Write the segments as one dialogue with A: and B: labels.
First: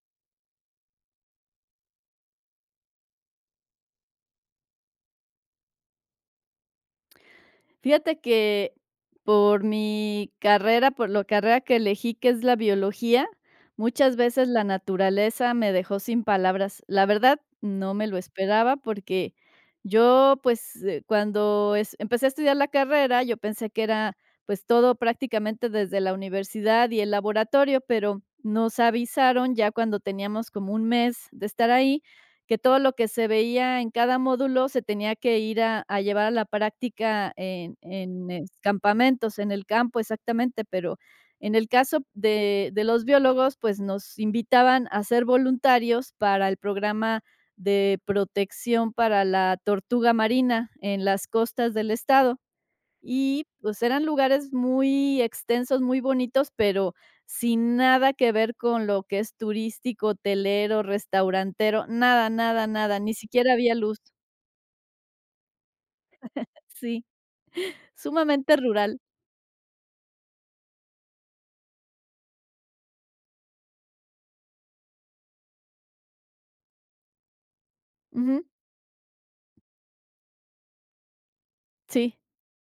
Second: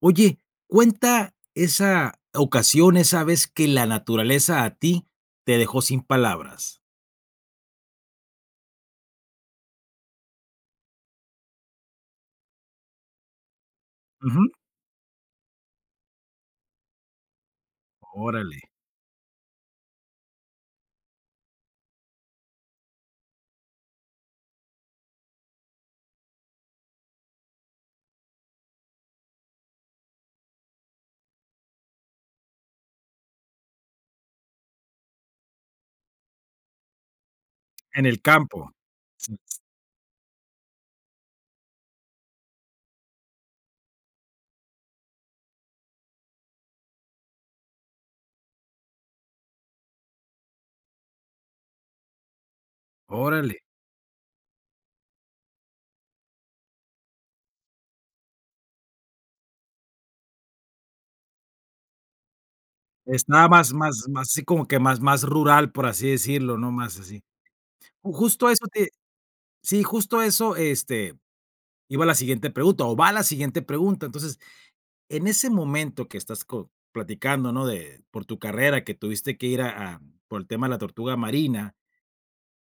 A: Oye, cuenta esa ocasión, esa vez que la naturaleza a ti te dejó sin palabras.
B: Fíjate que por mi carrera, por la carrera que elegí, que es la biología, muchas veces
A: Ujú.
B: la naturaleza me dejó sin palabras. La verdad, no me lo
A: Órale,
B: esperaba porque yo, pues, cuando empecé a estudiar la carrera, yo pensé que era pues todo prácticamente desde la universidad y el laboratorio, pero nos avisaron ya cuando teníamos como un mes de estar ahí que todo lo que se veía en cada módulo se tenía que ir a llevar a la práctica en
A: en el
B: en
A: campo. Sí,
B: campamentos, en el campo, exactamente, pero en el caso de los biólogos, pues, nos invitaban a ser voluntarios para el programa de protección para la tortuga marina en las costas del estado. Y,
A: órale.
B: pues, eran lugares muy extensos, muy bonitos, pero sin nada que ver con lo que es turístico, hotelero, restaurantero, nada, nada, nada, ni
A: Estaba
B: siquiera
A: más
B: había luz.
A: más más así como que más rural, por así decirlo, ¿no? Más
B: Sí,
A: así. Ju justo
B: sumamente
A: eso te
B: rural.
A: Sí, justo eso, iba la siguiente pregunta, o va la siguiente pregunta. Entonces, en ese momento que estás co platicando, ¿no? De por tu
B: Ujú,
A: carrera que tuviste que ir a por el tema de la tortuga marina.
B: sí,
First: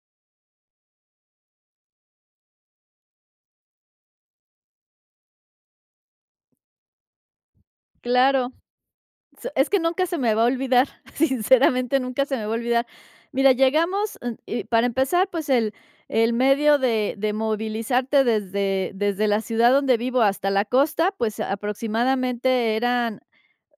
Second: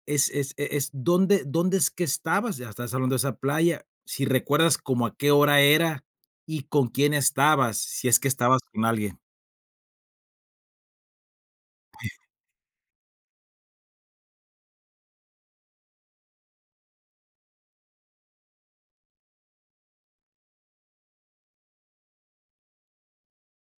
A: Es e es ¿Dónde es que estabas? Ya estás hablando de esa playa, si recuerdas como a qué hora era y con quién estabas, si es que
B: claro.
A: estabas con alguien.
B: S Es que nunca se me va a olvidar, sinceramente, nunca se me va a olvidar. Mira, llegamos, y para empezar, pues, el medio de movilizarte desde la ciudad donde vivo hasta la costa, pues, aproximadamente eran.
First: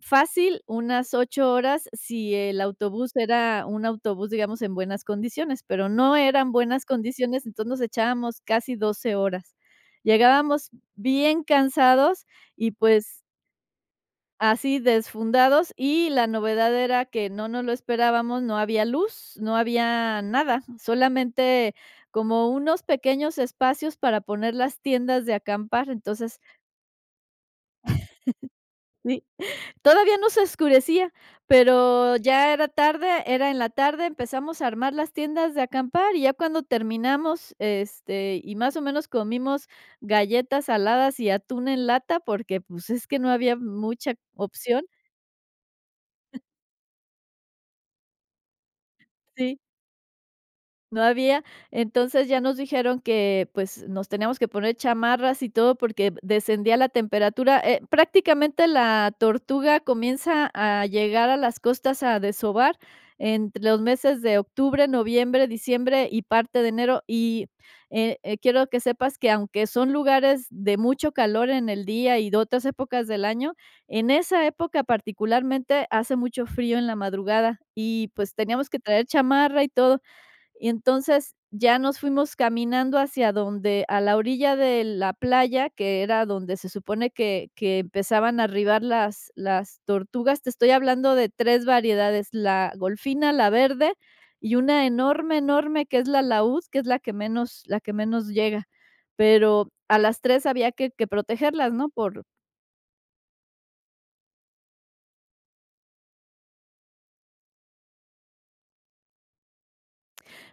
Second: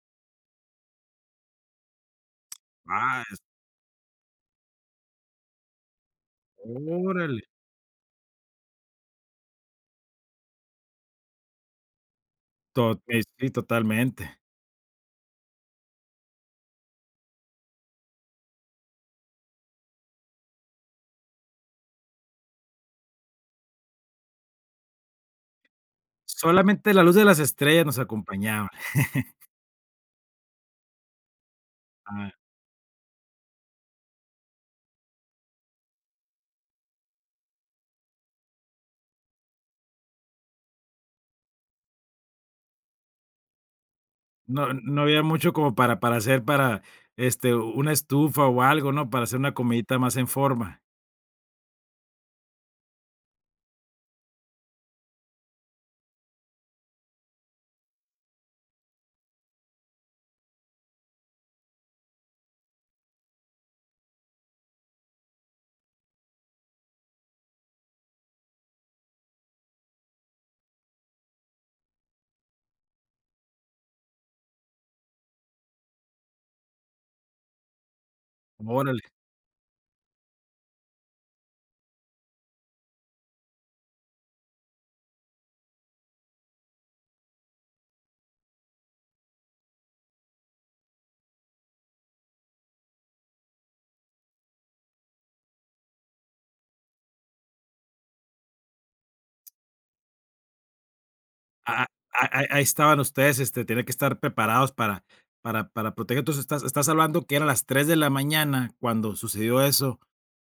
B: Fácil, unas 8 horas si el autobús
A: Ah, es
B: era un autobús, digamos, en buenas condiciones, pero no eran buenas
A: Órale.
B: condiciones, entonces nos echábamos casi 12 horas. Llegábamos bien cansados y,
A: To
B: pues,
A: Sí, totalmente.
B: así desfundados, y la novedad era que no nos lo esperábamos, no había luz, no había nada, solamente como unos pequeños espacios para poner las tiendas de acampar, entonces,
A: Solamente la luz de las estrellas nos acompañaba.
B: sí. Todavía no se oscurecía, pero
A: Ah,
B: ya era tarde, era en la tarde, empezamos a armar las tiendas de acampar y ya cuando terminamos, este, y más o menos comimos galletas saladas y atún en lata porque, pues, es que no había mucha opción.
A: no había mucho como para hacer una estufa o algo, ¿no? Para hacer una
B: Sí.
A: comidita más en forma.
B: No había. Entonces ya nos dijeron que, pues, nos teníamos que poner chamarras y todo porque descendía la temperatura. Prácticamente la tortuga comienza a llegar a las costas a desovar entre los meses de octubre, noviembre, diciembre y parte de enero. Y quiero que sepas que aunque son lugares de mucho calor en el día y de otras épocas del año, en esa época particularmente hace mucho frío en la madrugada y pues teníamos que
A: Órale.
B: traer chamarra y todo. Y entonces ya nos fuimos caminando hacia donde a la orilla de la playa, que era donde se supone que empezaban a arribar las tortugas. Te estoy hablando de 3 variedades, la golfina, la verde y una enorme, enorme, que es la laúd, que es la que menos llega. Pero a las 3 había que protegerlas,
A: Ah,
B: ¿no? Por.
A: Ahí estaban ustedes, tenían que estar preparados para proteger. Entonces, estás hablando que eran las 3 de la mañana cuando sucedió eso,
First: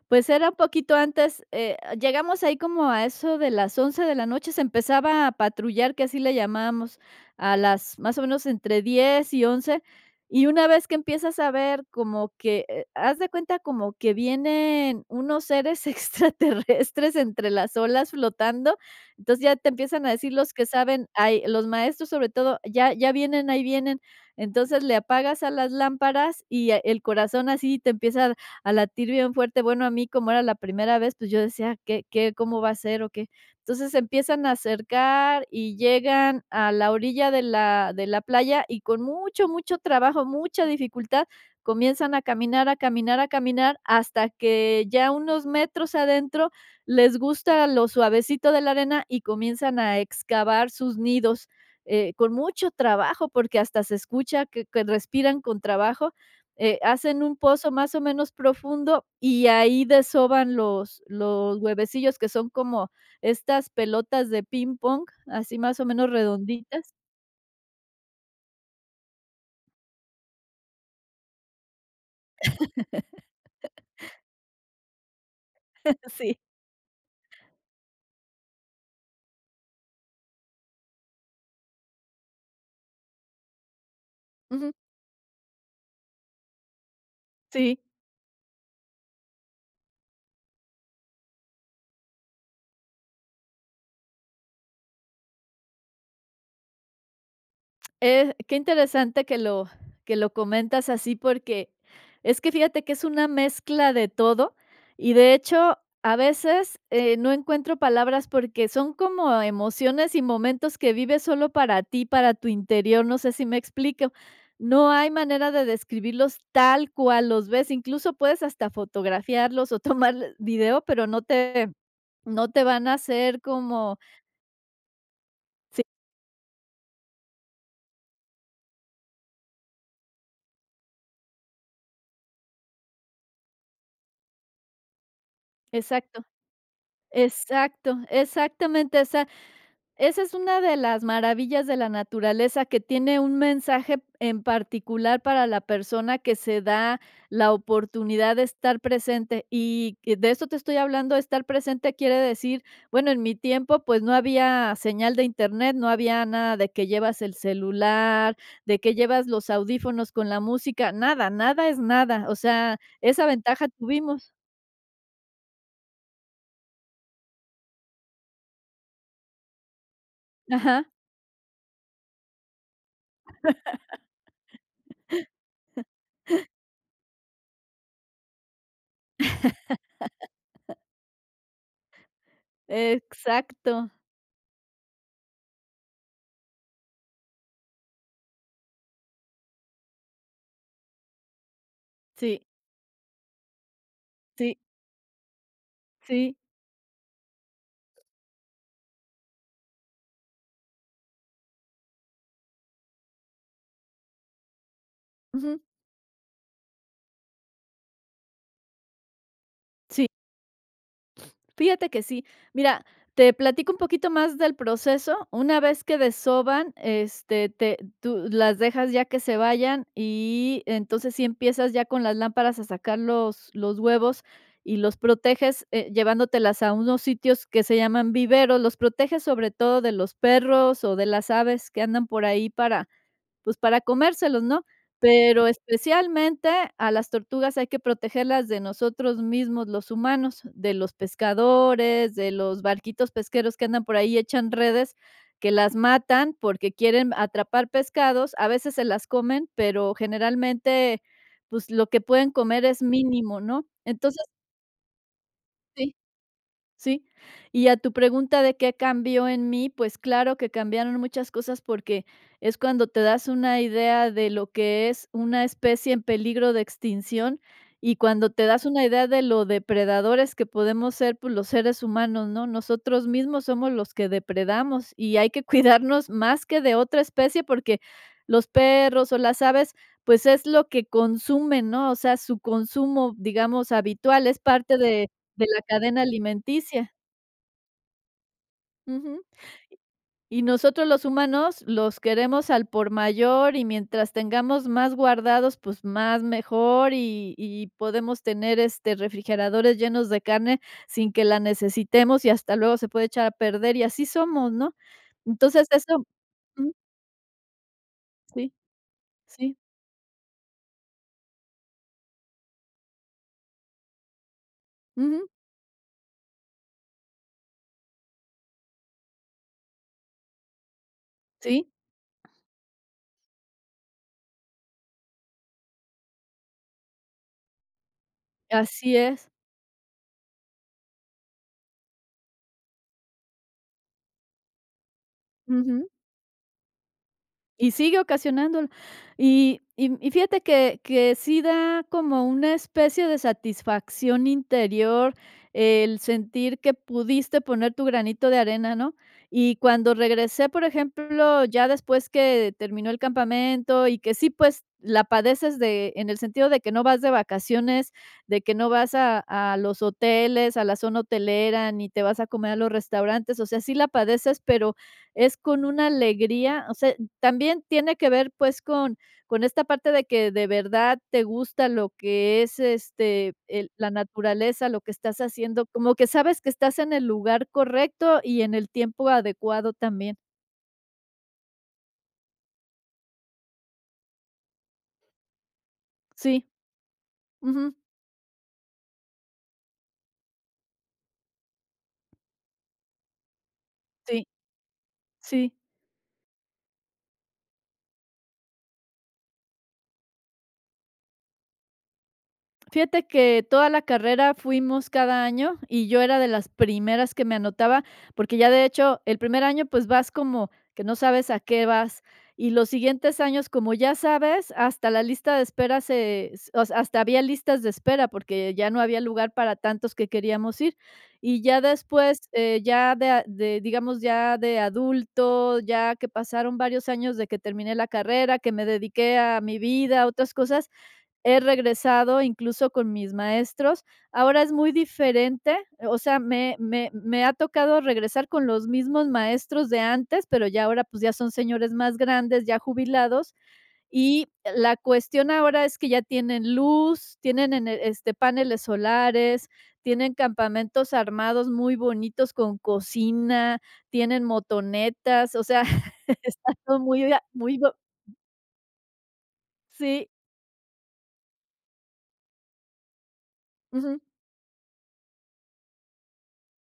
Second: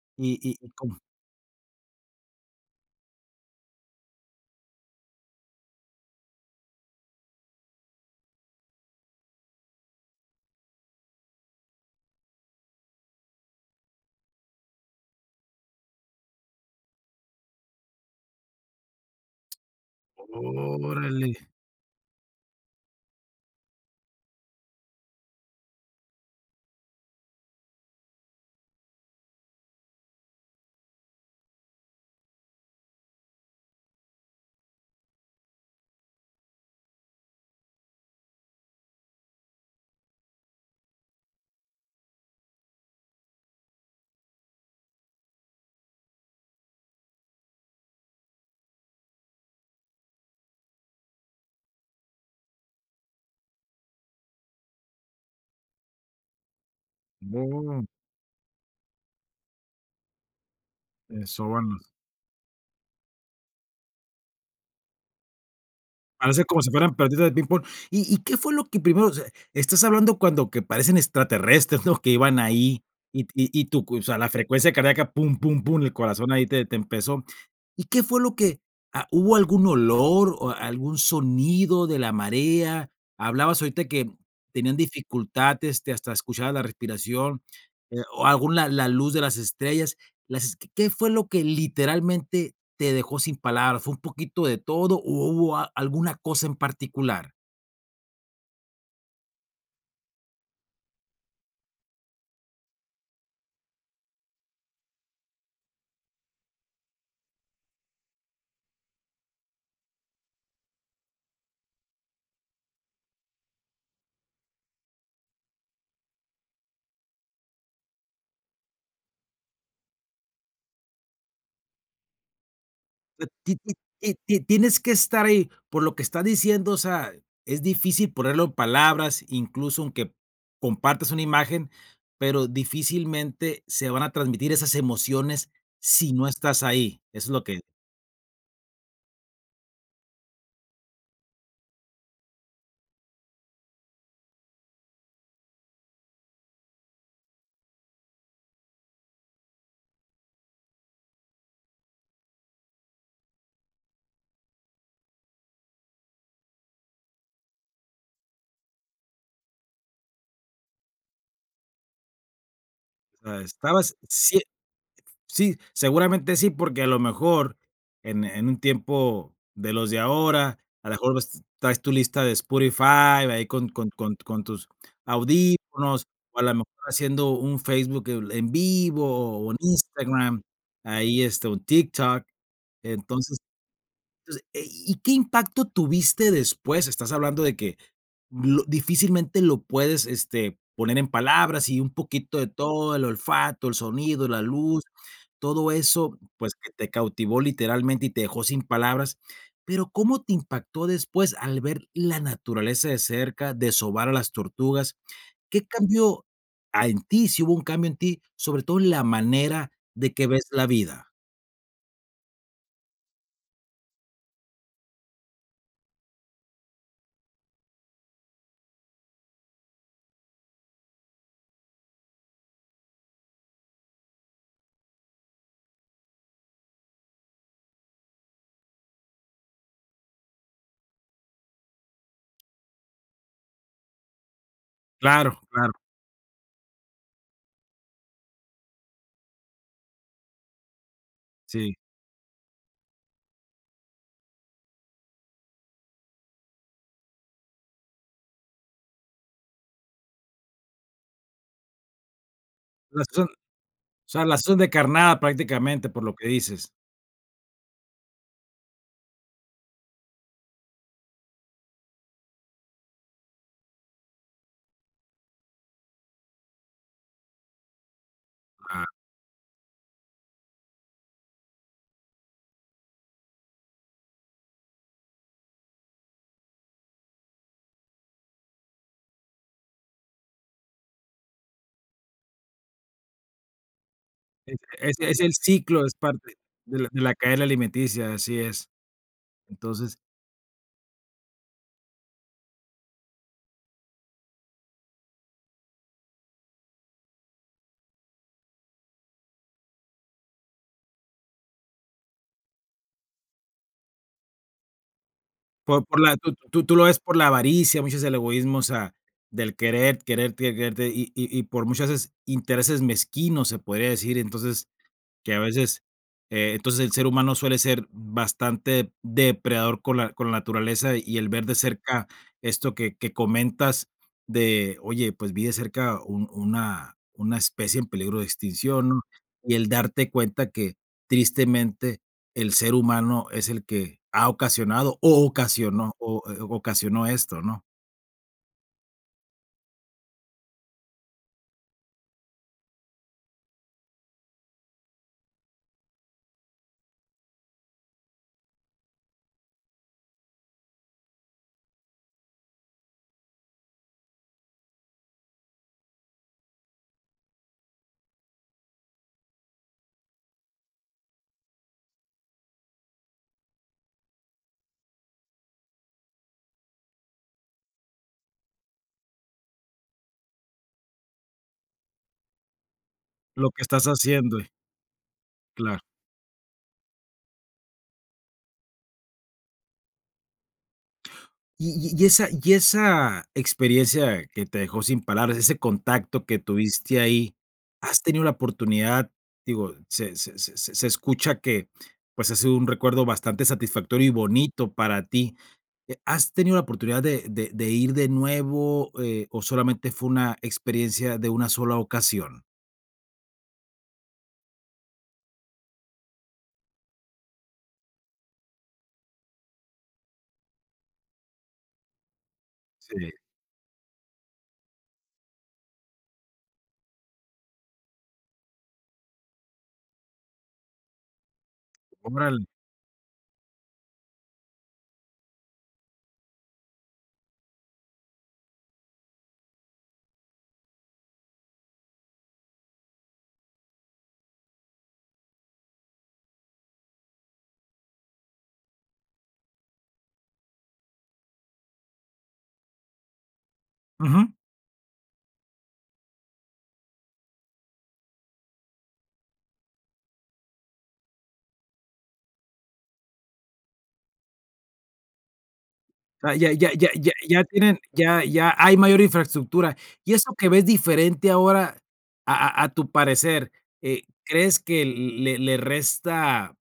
B: Pues era un
A: y
B: poquito
A: como
B: antes, llegamos ahí como a eso de las 11 de la noche, se empezaba a patrullar, que así le llamamos, a las más o menos entre 10 y 11, y una vez que empiezas a ver como que, haz de cuenta como que vienen unos seres extraterrestres entre las olas flotando, entonces ya te empiezan a decir los que saben,
A: órale,
B: ay, los maestros sobre todo, ya, ya vienen, ahí vienen, entonces le apagas a las lámparas y el corazón así te empieza a latir bien fuerte. Bueno, a mí como era la primera vez, pues yo decía, ¿qué cómo va a ser o qué? Entonces se empiezan a acercar y llegan a la orilla de la playa y con mucho, mucho trabajo, mucha dificultad, comienzan a caminar, a caminar, a caminar, hasta que ya unos metros adentro les gusta lo suavecito de la arena y comienzan a excavar sus nidos, con mucho trabajo, porque hasta se escucha que respiran con trabajo. Hacen un pozo
A: no,
B: más o menos profundo y ahí desoban los
A: eso
B: los
A: van, los
B: huevecillos, que son como estas pelotas de ping pong, así más o menos
A: parece como si fueran
B: redonditas.
A: pelotitas de ping-pong. ¿Y qué fue lo que primero? O sea, estás hablando cuando que parecen extraterrestres, ¿no? Que iban ahí y tu o sea, la frecuencia cardíaca, pum, pum, pum, el corazón
B: Sí,
A: ahí te empezó. ¿Y qué fue lo que ah, hubo algún olor o algún sonido de la marea? Hablabas ahorita que
B: ujú,
A: tenían dificultad, hasta escuchar la respiración,
B: sí.
A: o alguna la luz de las estrellas. Las es ¿qué fue lo que literalmente te dejó sin palabras? ¿Fue un poquito de todo o hubo a alguna cosa en particular?
B: Qué interesante que lo comentas así, porque es que fíjate que es una mezcla de todo y de hecho, a veces, no encuentro palabras porque son como emociones y momentos que vives solo para ti, para tu interior, no sé si me explico. No hay manera de describirlos tal cual los ves, incluso puedes hasta fotografiarlos o tomar video, pero no te van a
A: Sea,
B: hacer
A: Ti ti
B: como
A: ti ti tienes que estar ahí, por
B: sí,
A: lo que estás diciendo, o sea, es difícil ponerlo en palabras, incluso aunque compartas una imagen, pero difícilmente se van a transmitir esas emociones si
B: exacto,
A: no estás ahí. Eso es lo que,
B: exacto, exactamente, esa. Esa es una de las maravillas de la naturaleza, que tiene un mensaje en particular para la persona que se da la oportunidad de estar presente. Y que de eso te estoy hablando, estar presente quiere decir, bueno, en mi tiempo pues no había señal de internet, no había nada de que llevas el celular, de que llevas los audífonos con la música, nada, nada es nada. O sea, esa
A: o sea,
B: ventaja
A: estabas
B: tuvimos.
A: sí, sí, seguramente sí, porque a lo mejor en un tiempo de los de ahora,
B: Ajá,
A: a lo mejor ves traes tu lista de Spotify ahí con tus audífonos, o a lo mejor haciendo un Facebook en vivo o un Instagram, ahí, un TikTok. Entonces
B: exacto.
A: entonces, ¿y qué impacto tuviste después? Estás hablando de que lo difícilmente lo puedes, poner en palabras y un poquito
B: Sí,
A: de todo, el olfato, el sonido, la
B: sí,
A: luz, todo eso,
B: sí.
A: pues, que te cautivó literalmente y te dejó sin palabras. Pero, ¿cómo te impactó después al ver la naturaleza de cerca, de sobar a las tortugas?
B: Ujú.
A: ¿Qué cambió, en ti? Si hubo un cambio en ti, sobre todo en la manera
B: Sí.
A: de que ves la vida.
B: Fíjate que sí. Mira, te platico un poquito más del proceso. Una vez que desoban, este, te, tú las dejas ya que se vayan y entonces sí empiezas ya con las lámparas a sacar los huevos y los proteges llevándotelas a unos sitios que se llaman viveros. Los proteges sobre todo de los perros o de las aves que andan por ahí para pues, para comérselos, ¿no?
A: Claro,
B: Pero
A: claro,
B: especialmente a las tortugas hay que protegerlas de nosotros mismos, los humanos, de los
A: sí.
B: pescadores, de los barquitos pesqueros que andan por ahí, echan redes, que las matan porque quieren atrapar pescados, a veces se las comen, pero generalmente, pues, lo que pueden comer es mínimo, ¿no?
A: O
B: Entonces
A: sea, la haces de carnada prácticamente,
B: sí.
A: por lo que dices.
B: Sí. Y a tu pregunta de qué cambió en mí, pues claro que cambiaron muchas cosas porque es cuando te das una idea de lo que es una especie en peligro de extinción y cuando te das una
A: Ah,
B: idea de lo depredadores que podemos ser pues, los seres humanos, ¿no? Nosotros mismos somos los que depredamos y hay que cuidarnos más que de otra especie porque los perros o las aves pues es lo que consumen, ¿no? O sea, su consumo, digamos, habitual es parte
A: es el
B: de la
A: ciclo, es
B: cadena
A: parte
B: alimenticia.
A: de la cadena alimenticia, así es.
B: Ujú.
A: Entonces,
B: Y nosotros los humanos los queremos al por mayor y mientras tengamos más guardados, pues más mejor y podemos tener, este, refrigeradores llenos de carne sin que la necesitemos y hasta luego se puede echar a perder y así somos, ¿no? Entonces
A: por
B: eso.
A: la tú tú
B: mm,
A: tú lo ves por la avaricia, muchos el
B: sí,
A: egoísmo, o sea, del
B: sí,
A: querer, querer, quererte y por muchas veces intereses mezquinos, se podría decir. Entonces,
B: ujú,
A: que a veces, entonces el ser humano suele ser bastante depredador con la naturaleza y el ver de
B: sí,
A: cerca esto que comentas de, oye, pues vi de cerca un una especie en peligro de extinción,
B: así
A: ¿no?
B: es,
A: Y el darte cuenta que tristemente el ser humano es el que ha ocasionado o
B: ujú.
A: ocasionó ocasionó esto, ¿no?
B: Y sigue ocasionándolo. Y fíjate que sí da como una especie de satisfacción interior el sentir que pudiste poner tu granito de arena, ¿no? Y cuando regresé, por ejemplo, ya después que terminó el campamento y que sí, pues, la padeces de en el sentido de que no vas de vacaciones, de que no vas a los hoteles, a la zona hotelera, ni te vas a comer a los restaurantes, o sea, sí la padeces, pero es con una alegría, o sea, también tiene que ver, pues, con esta parte de que de verdad te gusta lo que es, este,
A: Lo que
B: el
A: estás
B: la
A: haciendo,
B: naturaleza, lo que estás haciendo,
A: claro.
B: como que sabes que estás en el lugar correcto y en el tiempo adecuado también.
A: Y esa experiencia que te dejó sin palabras, ese contacto que
B: Sí,
A: tuviste ahí,
B: ujú,
A: ¿has tenido la oportunidad? Digo, se escucha que, pues, ha sido un recuerdo bastante satisfactorio y
B: sí,
A: bonito para ti,
B: sí.
A: ¿has tenido la oportunidad de de ir de nuevo, o solamente fue una experiencia de una sola ocasión?
B: Fíjate que toda la carrera fuimos cada año y yo era de las primeras que me anotaba, porque ya de hecho el primer año pues vas como que no sabes a qué vas y los
A: Sí,
B: siguientes años como ya sabes, hasta la lista de espera se, o sea, hasta había listas de espera porque ya no había lugar para tantos que queríamos ir y ya después,
A: órale.
B: ya de, de, digamos ya de adulto, ya que pasaron varios años de que terminé la carrera, que me dediqué a mi vida, a otras cosas. He regresado incluso con mis maestros. Ahora es muy diferente, o sea, me ha tocado regresar con los mismos maestros de antes, pero ya ahora, pues, ya son señores más grandes, ya jubilados. Y la cuestión ahora es que ya tienen luz, tienen en este, paneles solares, tienen campamentos armados muy bonitos con cocina, tienen motonetas, o sea,
A: Ah, ya
B: está
A: ya
B: todo
A: ya ya
B: muy ah,
A: ya
B: muy bo.
A: tienen, ya hay mayor infraestructura.
B: Sí,
A: Y eso que ves diferente ahora, a tu parecer,
B: ujú,
A: ¿crees que le resta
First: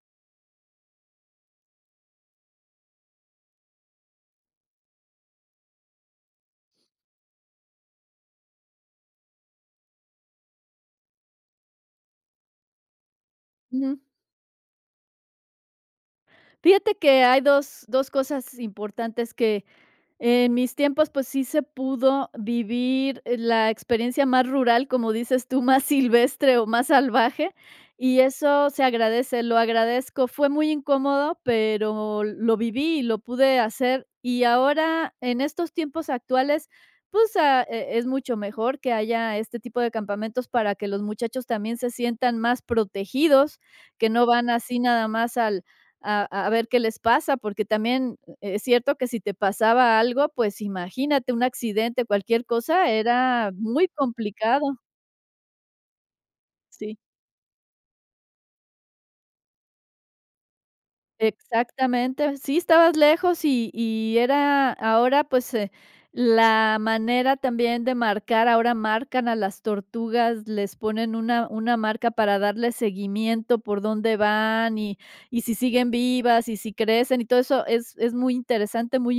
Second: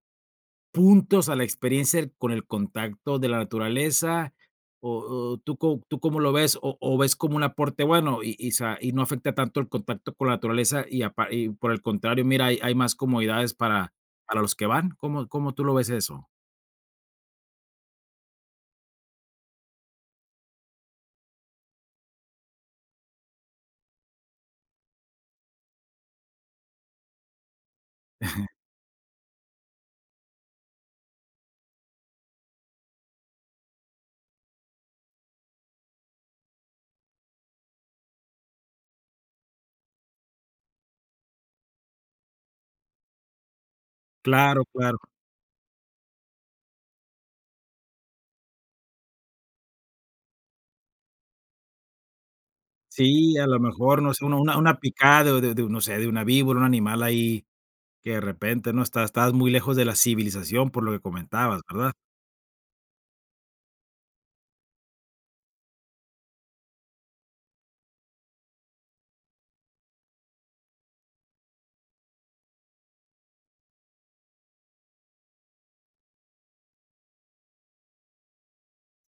A: puntos a la experiencia el con el contacto de la naturaleza? O tú co, tú cómo lo ves? O ves como un aporte bueno y no afecta tanto el contacto con la naturaleza y por el contrario, mira, hay más comodidades
B: ujú.
A: para los que van? ¿Cómo tú lo ves eso?
B: Fíjate que hay dos cosas importantes que en mis tiempos, pues sí se pudo vivir la experiencia más rural, como dices tú, más silvestre o más salvaje, y eso se agradece, lo agradezco. Fue muy incómodo, pero lo viví y lo pude hacer. Y ahora, en estos tiempos actuales, pues ah, es mucho mejor que haya este tipo de campamentos para que los muchachos también se sientan más protegidos, que no van
A: Claro,
B: así
A: claro.
B: nada más al... A, a ver qué les pasa, porque también es cierto que si te pasaba algo, pues imagínate, un accidente, cualquier cosa,
A: Sí, a
B: era
A: lo
B: muy
A: mejor, no sé, una
B: complicado,
A: una picada de no sé, de una víbora, un
B: sí.
A: animal ahí que de repente, ¿no? Estás muy lejos de la civilización por lo que comentabas, ¿verdad?
B: Exactamente, sí estabas lejos y era ahora, pues, la manera también de marcar, ahora marcan a las tortugas, les ponen una marca para darle seguimiento por dónde van y si siguen vivas y si crecen y todo eso es muy interesante, muy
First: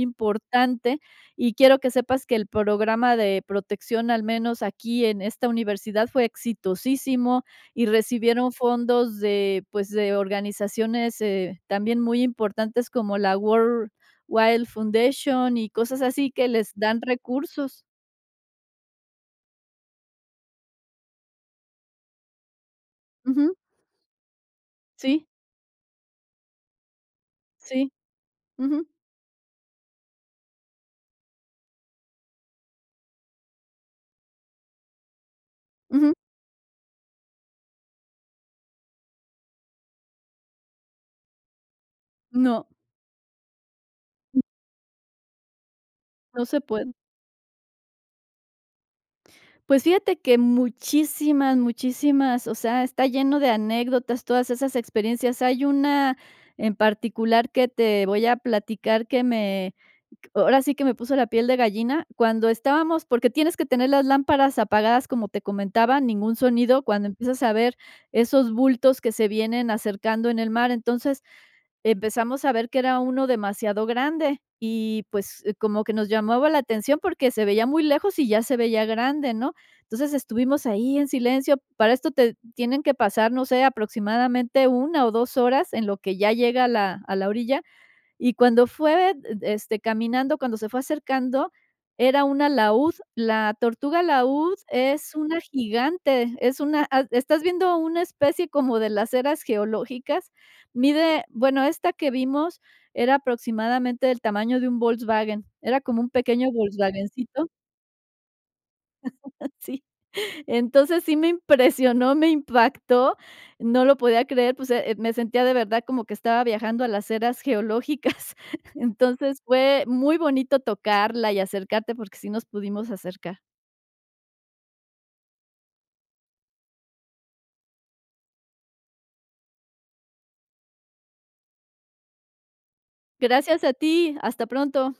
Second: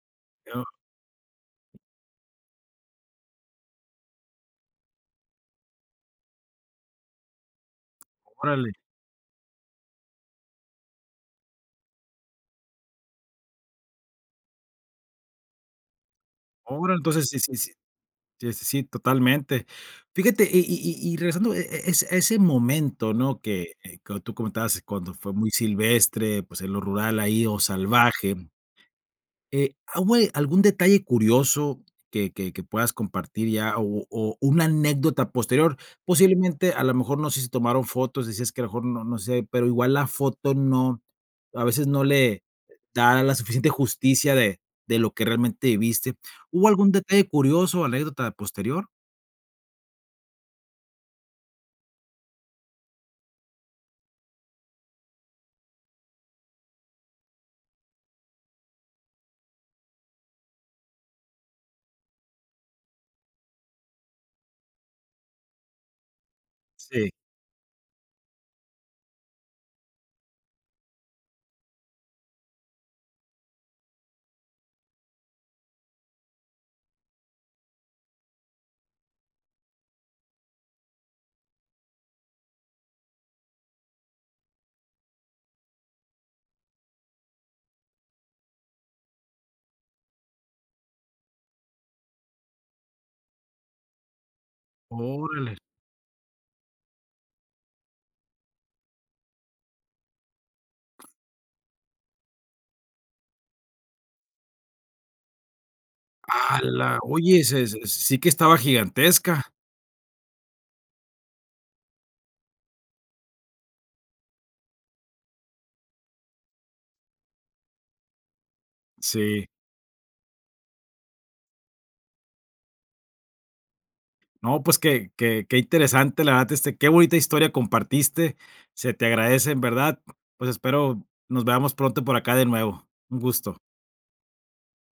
A: Ah,
B: importante, y quiero que sepas que el programa de protección, al menos aquí en esta universidad, fue exitosísimo y recibieron
A: órale,
B: fondos de, pues, de organizaciones, también muy importantes como la World Wide Foundation y cosas así que les
A: órale,
B: dan
A: entonces sí, sí, sí,
B: recursos.
A: sí, sí, sí, totalmente. Fíjate, y regresando, a ese momento, ¿no?
B: Ujú,
A: Que tú comentabas cuando
B: sí,
A: fue muy silvestre, pues, en lo rural ahí o
B: sí,
A: salvaje.
B: ujú,
A: ¿Hubo algún detalle curioso que puedas compartir ya o una anécdota posterior?
B: ujú.
A: Posiblemente, a lo mejor, no sé si tomaron fotos, decías que a lo mejor no sé, pero igual la foto no, a veces no le
B: No,
A: da la suficiente justicia de lo que realmente viviste.
B: no se
A: ¿Hubo algún
B: puede.
A: detalle curioso o anécdota posterior?
B: Pues fíjate que muchísimas, muchísimas, o sea, está lleno de anécdotas, todas esas experiencias. Hay una en particular que te voy a platicar que me. Ahora sí que me puso la piel de gallina cuando estábamos porque tienes que tener las lámparas apagadas, como te comentaba, ningún sonido cuando
A: Sí,
B: empiezas a ver esos bultos que se vienen acercando en el mar. Entonces, empezamos a ver que era uno demasiado grande y, pues, como que nos llamaba la atención porque se veía muy lejos y ya se veía grande, ¿no? Entonces, estuvimos ahí en silencio. Para esto te tienen que pasar, no sé, aproximadamente una o 2 horas en lo que ya llega a la orilla y cuando fue, este, caminando, cuando se fue acercando, era un alaúd. La tortuga alaúd es una
A: órale.
B: gigante, es una ah, estás viendo una especie como de las eras geológicas. Mide, bueno, esta que vimos era aproximadamente del tamaño de un Volkswagen, era como un pequeño
A: ¡Hala! Oye,
B: Volkswagencito,
A: se sí que estaba gigantesca.
B: sí. Entonces, sí me impresionó, me impactó, no lo podía creer, pues, me sentía de verdad como que estaba viajando a las eras geológicas. Entonces,
A: Sí.
B: fue muy bonito tocarla y acercarte, porque sí nos pudimos acercar.
A: No, pues qué qué interesante, la verdad, este, qué bonita historia compartiste. Se te agradece, en verdad. Pues espero nos veamos pronto por acá de nuevo. Un gusto.
B: Gracias a ti, hasta pronto.